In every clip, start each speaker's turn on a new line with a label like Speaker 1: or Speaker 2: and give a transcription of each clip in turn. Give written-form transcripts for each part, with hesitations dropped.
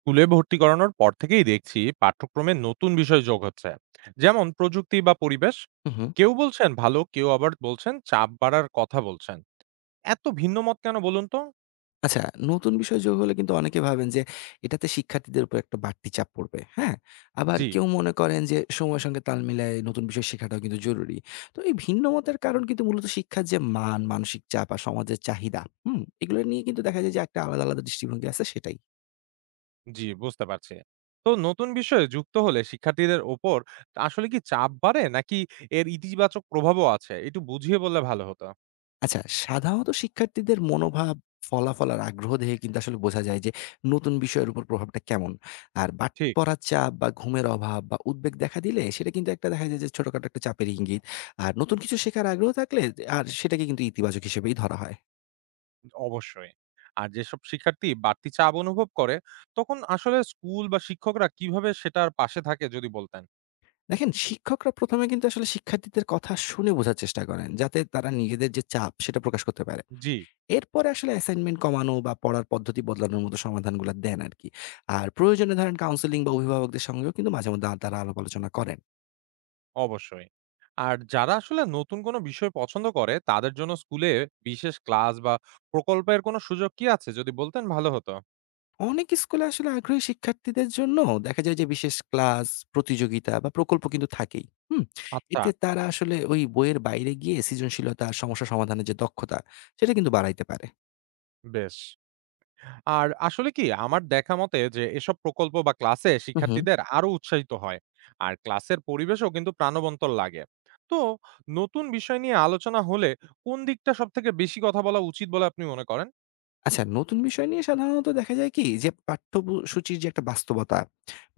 Speaker 1: স্কুলে ভর্তি করানোর পর থেকেই দেখছি পাঠ্যক্রমে নতুন বিষয় যোগ হচ্ছে, যেমন প্রযুক্তি বা পরিবেশ।
Speaker 2: হুম, হুম।
Speaker 1: কেউ বলছেন ভালো, কেউ আবার বলছেন চাপ বাড়ার কথা বলছেন। এত ভিন্ন মত কেন বলুন তো?
Speaker 2: আচ্ছা নতুন বিষয় যোগ হলে কিন্তু অনেকে ভাবেন যে এটাতে শিক্ষার্থীদের উপর একটা বাড়তি চাপ পড়বে। হ্যাঁ? আবার
Speaker 1: জি।
Speaker 2: কেউ মনে করেন যে সময়ের সঙ্গে তাল মিলায়ে নতুন বিষয় শেখাটাও কিন্তু জরুরি। তো এই ভিন্ন মতের কারণ কিন্তু মূলত শিক্ষার যে মান, মানসিক চাপ আর সমাজের চাহিদা, হুম? এগুলো নিয়ে কিন্তু দেখা যায় যে একটা আলাদা, আলাদা দৃষ্টিভঙ্গি আছে সেটাই।
Speaker 1: জি, বুঝতে পারছি। তো নতুন বিষয়ে যুক্ত হলে শিক্ষার্থীদের ওপর আসলে কি চাপ বাড়ে, নাকি এর ইতিবাচক প্রভাবও আছে একটু বুঝিয়ে বললে ভালো হতো।
Speaker 2: আচ্ছা, সাধারণত শিক্ষার্থীদের মনোভাব, ফলাফল আর আগ্রহ দেখে কিন্তু আসলে বোঝা যায় যে নতুন বিষয়ের উপর প্রভাবটা কেমন। আর বাড়তি
Speaker 1: ঠিক।
Speaker 2: পড়ার চাপ বা ঘুমের অভাব বা উদ্বেগ দেখা দিলে সেটা কিন্তু একটা দেখা যায় যে ছোটখাটো একটা চাপের ইঙ্গিত। আর নতুন কিছু শেখার আগ্রহ থাকলে আর সেটাকে কিন্তু ইতিবাচক হিসেবেই ধরা হয়।
Speaker 1: অবশ্যই। আর যেসব শিক্ষার্থী বাড়তি চাপ অনুভব করে, তখন আসলে স্কুল বা শিক্ষকরা কিভাবে সেটার পাশে থাকে যদি বলতেন।
Speaker 2: দেখেন শিক্ষকরা ১ম এ কিন্তু আসলে শিক্ষার্থীদের কথা শুনে বোঝার চেষ্টা করেন, যাতে তারা নিজেদের যে চাপ সেটা প্রকাশ করতে পারে।
Speaker 1: জি।
Speaker 2: এরপরে আসলে অ্যাসাইনমেন্ট কমানো বা পড়ার পদ্ধতি বদলানোর মতো সমাধানগুলো দেন আরকি। আর প্রয়োজনে ধরেন কাউন্সেলিং বা অভিভাবকদের সঙ্গেও কিন্তু মাঝে মধ্যে তারা আলাপ আলোচনা করেন।
Speaker 1: অবশ্যই। আর যারা আসলে নতুন কোনো বিষয় পছন্দ করে, তাদের জন্য স্কুলে বিশেষ ক্লাস বা প্রকল্পের কোনো সুযোগ কি আছে? যদি বলতেন ভালো হতো।
Speaker 2: অনেক স্কুলে আসলে আগ্রহী শিক্ষার্থীদের জন্য দেখা যায় যে বিশেষ ক্লাস, প্রতিযোগিতা বা প্রকল্প কিন্তু থাকেই। হুম?
Speaker 1: আচ্ছা।
Speaker 2: এতে তারা আসলে ওই বইয়ের বাইরে গিয়ে সৃজনশীলতা আর সমস্যা সমাধানের যে দক্ষতা সেটা কিন্তু বাড়াইতে পারে।
Speaker 1: বেশ। আর আসলে কি আমার দেখা মতে যে এসব প্রকল্প বা ক্লাসে
Speaker 2: হু, হু।
Speaker 1: শিক্ষার্থীদের আরো উৎসাহিত হয়। আর ক্লাসের পরিবেশও কিন্তু প্রাণবন্ত লাগে। তো নতুন বিষয় নিয়ে আলোচনা হলে কোন দিকটা সবথেকে বেশি কথা বলা উচিত বলে আপনি মনে করেন?
Speaker 2: আচ্ছা নতুন বিষয় নিয়ে সাধারণত দেখা যায় কি যে পাঠ্যসূচির যে একটা বাস্তবতা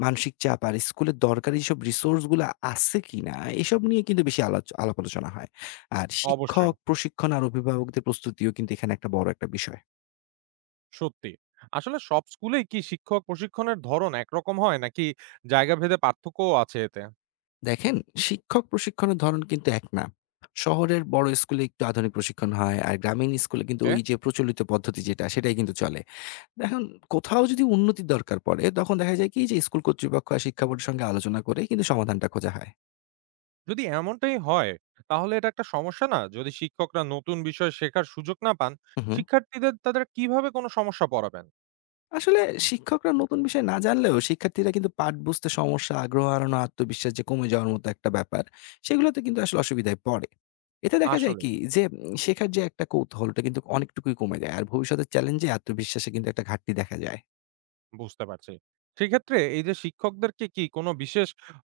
Speaker 2: মানসিক চাপ আর স্কুলের দরকারি সব রিসোর্স গুলো আছে কিনা এসব নিয়ে কিন্তু বেশি আলাপ আলোচনা হয় আর
Speaker 1: অবশ্যই।
Speaker 2: শিক্ষক প্রশিক্ষণ আর অভিভাবকদের প্রস্তুতিও কিন্তু এখানে একটা বড় একটা বিষয়।
Speaker 1: সত্যি। আসলে সব স্কুলেই কি শিক্ষক প্রশিক্ষণের ধরন একরকম হয়, নাকি জায়গাভেদে পার্থক্যও আছে এতে?
Speaker 2: দেখেন শিক্ষক প্রশিক্ষণের ধরন কিন্তু এক না, শহরের বড় স্কুলে একটু আধুনিক প্রশিক্ষণ হয় আর গ্রামীণ স্কুলে কিন্তু
Speaker 1: এ।
Speaker 2: ওই যে প্রচলিত পদ্ধতি যেটা সেটাই কিন্তু চলে। দেখুন কোথাও যদি উন্নতির দরকার পড়ে তখন দেখা যায় কি যে স্কুল কর্তৃপক্ষ আর শিক্ষা বোর্ডের সঙ্গে আলোচনা করে কিন্তু সমাধানটা খোঁজা হয়।
Speaker 1: যদি এমনটাই হয় তাহলে এটা একটা সমস্যা না? যদি শিক্ষকরা নতুন বিষয় শেখার সুযোগ না পান,
Speaker 2: হু, হু।
Speaker 1: শিক্ষার্থীদের তাদের কিভাবে কোনো সমস্যা পড়াবেন?
Speaker 2: আসলে শিক্ষকরা নতুন বিষয় না জানলেও শিক্ষার্থীরা কিন্তু পাঠ বুঝতে সমস্যা, আগ্রহ হারানো, আত্মবিশ্বাস যে কমে যাওয়ার মতো একটা ব্যাপার, সেগুলোতে কিন্তু আসলে অসুবিধায় পড়ে। এতে দেখা যায়
Speaker 1: আসলে,
Speaker 2: কি যে শেখার যে একটা কৌতূহলটা কিন্তু অনেকটুকুই কমে যায়। আর ভবিষ্যতের চ্যালেঞ্জে আত্মবিশ্বাসে কিন্তু একটা ঘাটতি দেখা যায়।
Speaker 1: বুঝতে পারছি। সেক্ষেত্রে এই যে শিক্ষকদেরকে কি কোনো বিশেষ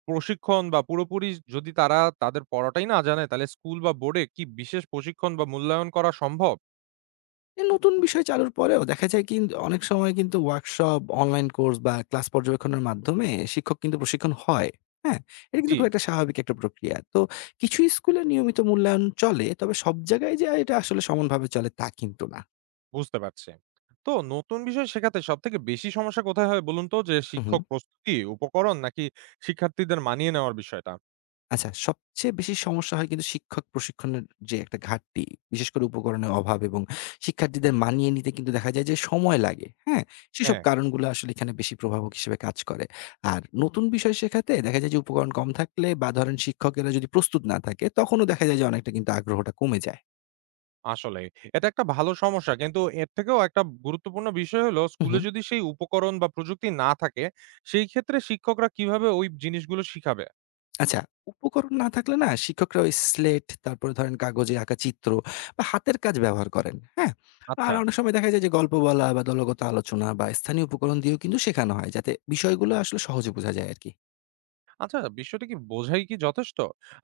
Speaker 1: প্রশিক্ষণ বা পুরোপুরি, যদি তারা তাদের পড়াটাই না জানে তাহলে স্কুল বা বোর্ডে কি বিশেষ প্রশিক্ষণ বা মূল্যায়ন করা সম্ভব?
Speaker 2: নতুন বিষয় চালুর পরেও দেখা যায় কি অনেক সময় কিন্তু ওয়ার্কশপ, অনলাইন কোর্স বা ক্লাস পর্যবেক্ষণের মাধ্যমে শিক্ষক কিন্তু প্রশিক্ষণ হয়। হ্যাঁ? এটা
Speaker 1: জি।
Speaker 2: কিন্তু খুব একটা স্বাভাবিক একটা প্রক্রিয়া। তো কিছু স্কুলে নিয়মিত মূল্যায়ন চলে। তবে সব জায়গায় যে এটা আসলে সমানভাবে চলে তা কিন্তু না।
Speaker 1: বুঝতে পারছি। তো নতুন বিষয় শেখাতে সবথেকে বেশি সমস্যা কোথায় হয় বলুন তো? যে
Speaker 2: হু, হু।
Speaker 1: শিক্ষক প্রস্তুতি, উপকরণ নাকি শিক্ষার্থীদের মানিয়ে নেওয়ার বিষয়টা?
Speaker 2: আচ্ছা, সবচেয়ে বেশি সমস্যা হয় কিন্তু শিক্ষক প্রশিক্ষণের যে একটা ঘাটতি, বিশেষ করে উপকরণের অভাব এবং শিক্ষার্থীদের মানিয়ে নিতে কিন্তু দেখা যায় যে সময় লাগে। হ্যাঁ? সেসব
Speaker 1: হ্যাঁ।
Speaker 2: কারণগুলো আসলে এখানে বেশি প্রভাবক হিসেবে কাজ করে। আর নতুন বিষয় শেখাতে দেখা যায় যে উপকরণ কম থাকলে বা ধরেন শিক্ষকেরা যদি প্রস্তুত না থাকে, তখনও দেখা যায় যে অনেকটা কিন্তু আগ্রহটা কমে যায়।
Speaker 1: আসলেই। এটা একটা ভালো সমস্যা। কিন্তু এর থেকেও একটা গুরুত্বপূর্ণ বিষয় হলো
Speaker 2: হু, হু।
Speaker 1: স্কুলে যদি সেই উপকরণ বা প্রযুক্তি না থাকে, সেই ক্ষেত্রে শিক্ষকরা কিভাবে ওই জিনিসগুলো শিখাবে?
Speaker 2: আচ্ছা, উপকরণ না থাকলে না শিক্ষকরা ওই স্লেট, তারপরে ধরেন কাগজে আঁকা চিত্র বা হাতের কাজ ব্যবহার করেন। হ্যাঁ?
Speaker 1: আচ্ছা।
Speaker 2: আর অনেক সময় দেখা যায় যে গল্প বলা বা দলগত আলোচনা বা স্থানীয় উপকরণ দিয়েও কিন্তু শেখানো হয়। যাতে বিষয়গুলো আসলে সহজে বোঝা যায় আরকি।
Speaker 1: আচ্ছা, বিষয়টা কি বোঝাই কি যথেষ্ট?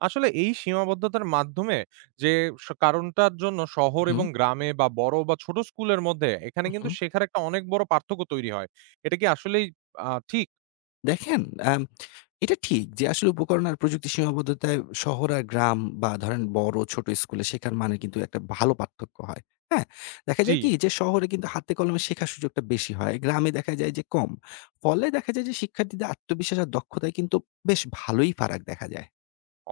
Speaker 1: আসলে এই সীমাবদ্ধতার মাধ্যমে যে কারণটার জন্য শহর
Speaker 2: হুম,
Speaker 1: এবং গ্রামে বা বড় বা ছোট স্কুলের মধ্যে এখানে
Speaker 2: হু, হু।
Speaker 1: কিন্তু শেখার একটা অনেক বড় পার্থক্য তৈরি হয়। এটা কি আসলেই ঠিক?
Speaker 2: দেখেন, আম এটা ঠিক যে আসলে উপকরণ আর প্রযুক্তির সীমাবদ্ধতায় শহর আর গ্রাম বা ধরেন বড় ছোট স্কুলে শেখার মানে কিন্তু একটা ভালো পার্থক্য হয়। হ্যাঁ? দেখা
Speaker 1: জি,
Speaker 2: যায় কি যে শহরে কিন্তু হাতে কলমে শেখার সুযোগটা বেশি হয়। গ্রামে দেখা যায় যে কম। ফলে দেখা যায় যে শিক্ষার্থীদের আত্মবিশ্বাস আর দক্ষতায় কিন্তু বেশ ভালোই ফারাক দেখা যায়।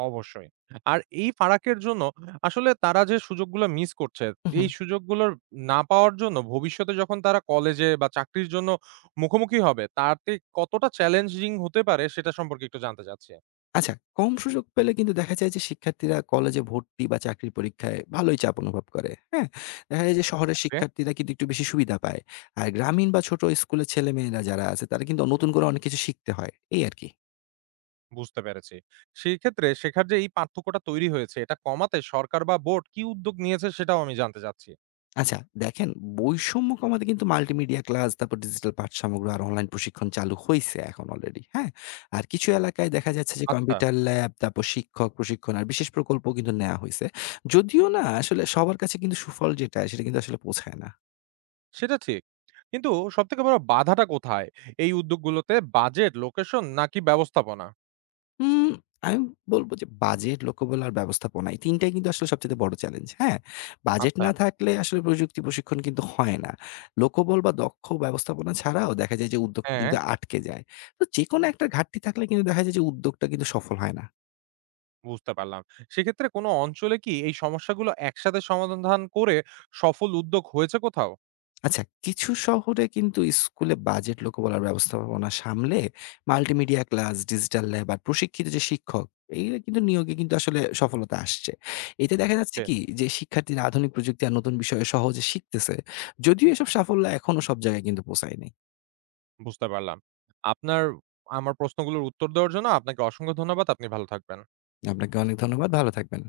Speaker 1: অবশ্যই। আর এই ফারাকের জন্য আসলে তারা যে সুযোগগুলো মিস করছে,
Speaker 2: হুম
Speaker 1: এই
Speaker 2: হুম।
Speaker 1: সুযোগগুলোর না পাওয়ার জন্য ভবিষ্যতে যখন তারা কলেজে বা চাকরির জন্য মুখোমুখি হবে, তাতে কতটা চ্যালেঞ্জিং হতে পারে সেটা সম্পর্কে একটু জানতে চাচ্ছি।
Speaker 2: আচ্ছা, কম সুযোগ পেলে কিন্তু দেখা যায় যে শিক্ষার্থীরা কলেজে ভর্তি বা চাকরির পরীক্ষায় ভালোই চাপ অনুভব করে। হ্যাঁ? দেখা যায় যে শহরের শিক্ষার্থীরা কিন্তু একটু বেশি সুবিধা পায়। আর গ্রামীণ বা ছোট স্কুলের ছেলেমেয়েরা যারা আছে তারা কিন্তু নতুন করে অনেক কিছু শিখতে হয়। এই আরকি।
Speaker 1: বুঝতে পেরেছি। সেই ক্ষেত্রে শেখার যে এই পার্থক্যটা তৈরি হয়েছে, এটা কমাতে সরকার বা বোর্ড কি উদ্যোগ নিয়েছে সেটাও আমি জানতে চাচ্ছি।
Speaker 2: আচ্ছা দেখেন, বৈষম্য কমাতে কিন্তু মাল্টিমিডিয়া ক্লাস তারপর ডিজিটাল পাঠসামগ্রী আর অনলাইন প্রশিক্ষণ চালু হইছে এখন অলরেডি। হ্যাঁ? আর কিছু এলাকায় দেখা যাচ্ছে যে
Speaker 1: আচ্ছা।
Speaker 2: কম্পিউটার ল্যাব তারপর শিক্ষক প্রশিক্ষণ আর বিশেষ প্রকল্প কিন্তু নেয়া হইছে। যদিও না আসলে সবার কাছে কিন্তু সুফল যেটা সেটা কিন্তু আসলে পৌঁছায় না।
Speaker 1: সেটা ঠিক। কিন্তু সবথেকে বড় বাধাটা কোথায়? এই উদ্যোগগুলোতে বাজেট, লোকেশন নাকি ব্যবস্থাপনা?
Speaker 2: হুম, আমি বলব যে বাজেট, লক্ষ্যবল আর ব্যবস্থাপনা এই ৩ টাই কিন্তু আসলে সবচাইতে বড় চ্যালেঞ্জ। হ্যাঁ? বাজেট
Speaker 1: আচ্ছা।
Speaker 2: না থাকলে আসলে প্রযুক্তি প্রশিক্ষণ কিন্তু হয় না। লক্ষ্যবল বা দক্ষ ব্যবস্থাপনা ছাড়াও দেখা যায় যে উদ্যোগটা
Speaker 1: হ্যাঁ।
Speaker 2: কিন্তু আটকে যায়। তো যেকোনো একটা ঘাটতি থাকলে কিন্তু দেখা যায় যে উদ্যোগটা কিন্তু সফল হয় না।
Speaker 1: বুঝতে পারলাম। সেক্ষেত্রে কোনো অঞ্চলে কি এই সমস্যাগুলো একসাথে সমাধান করে সফল উদ্যোগ হয়েছে কোথাও?
Speaker 2: আচ্ছা, কিছু শহরে কিন্তু স্কুলে বাজেট লোকবলার ব্যবস্থাপনা সামলে মাল্টিমিডিয়া ক্লাস, ডিজিটাল ল্যাব আর প্রশিক্ষিত যে শিক্ষক, এরা কিন্তু নিয়োগে কিন্তু আসলে সফলতা আসছে। এতে দেখা যাচ্ছে
Speaker 1: ওকে।
Speaker 2: কি যে শিক্ষার্থীরা আধুনিক প্রযুক্তি আর নতুন বিষয়ে সহজে শিখতেছে। যদিও এসব সাফল্য এখনো সব জায়গায় কিন্তু পৌঁছায়নি।
Speaker 1: বুঝতে পারলাম। আপনার, আমার প্রশ্নগুলোর উত্তর দেওয়ার জন্য আপনাকে অসংখ্য ধন্যবাদ। আপনি ভালো থাকবেন।
Speaker 2: আপনাকে অনেক ধন্যবাদ। ভালো থাকবেন।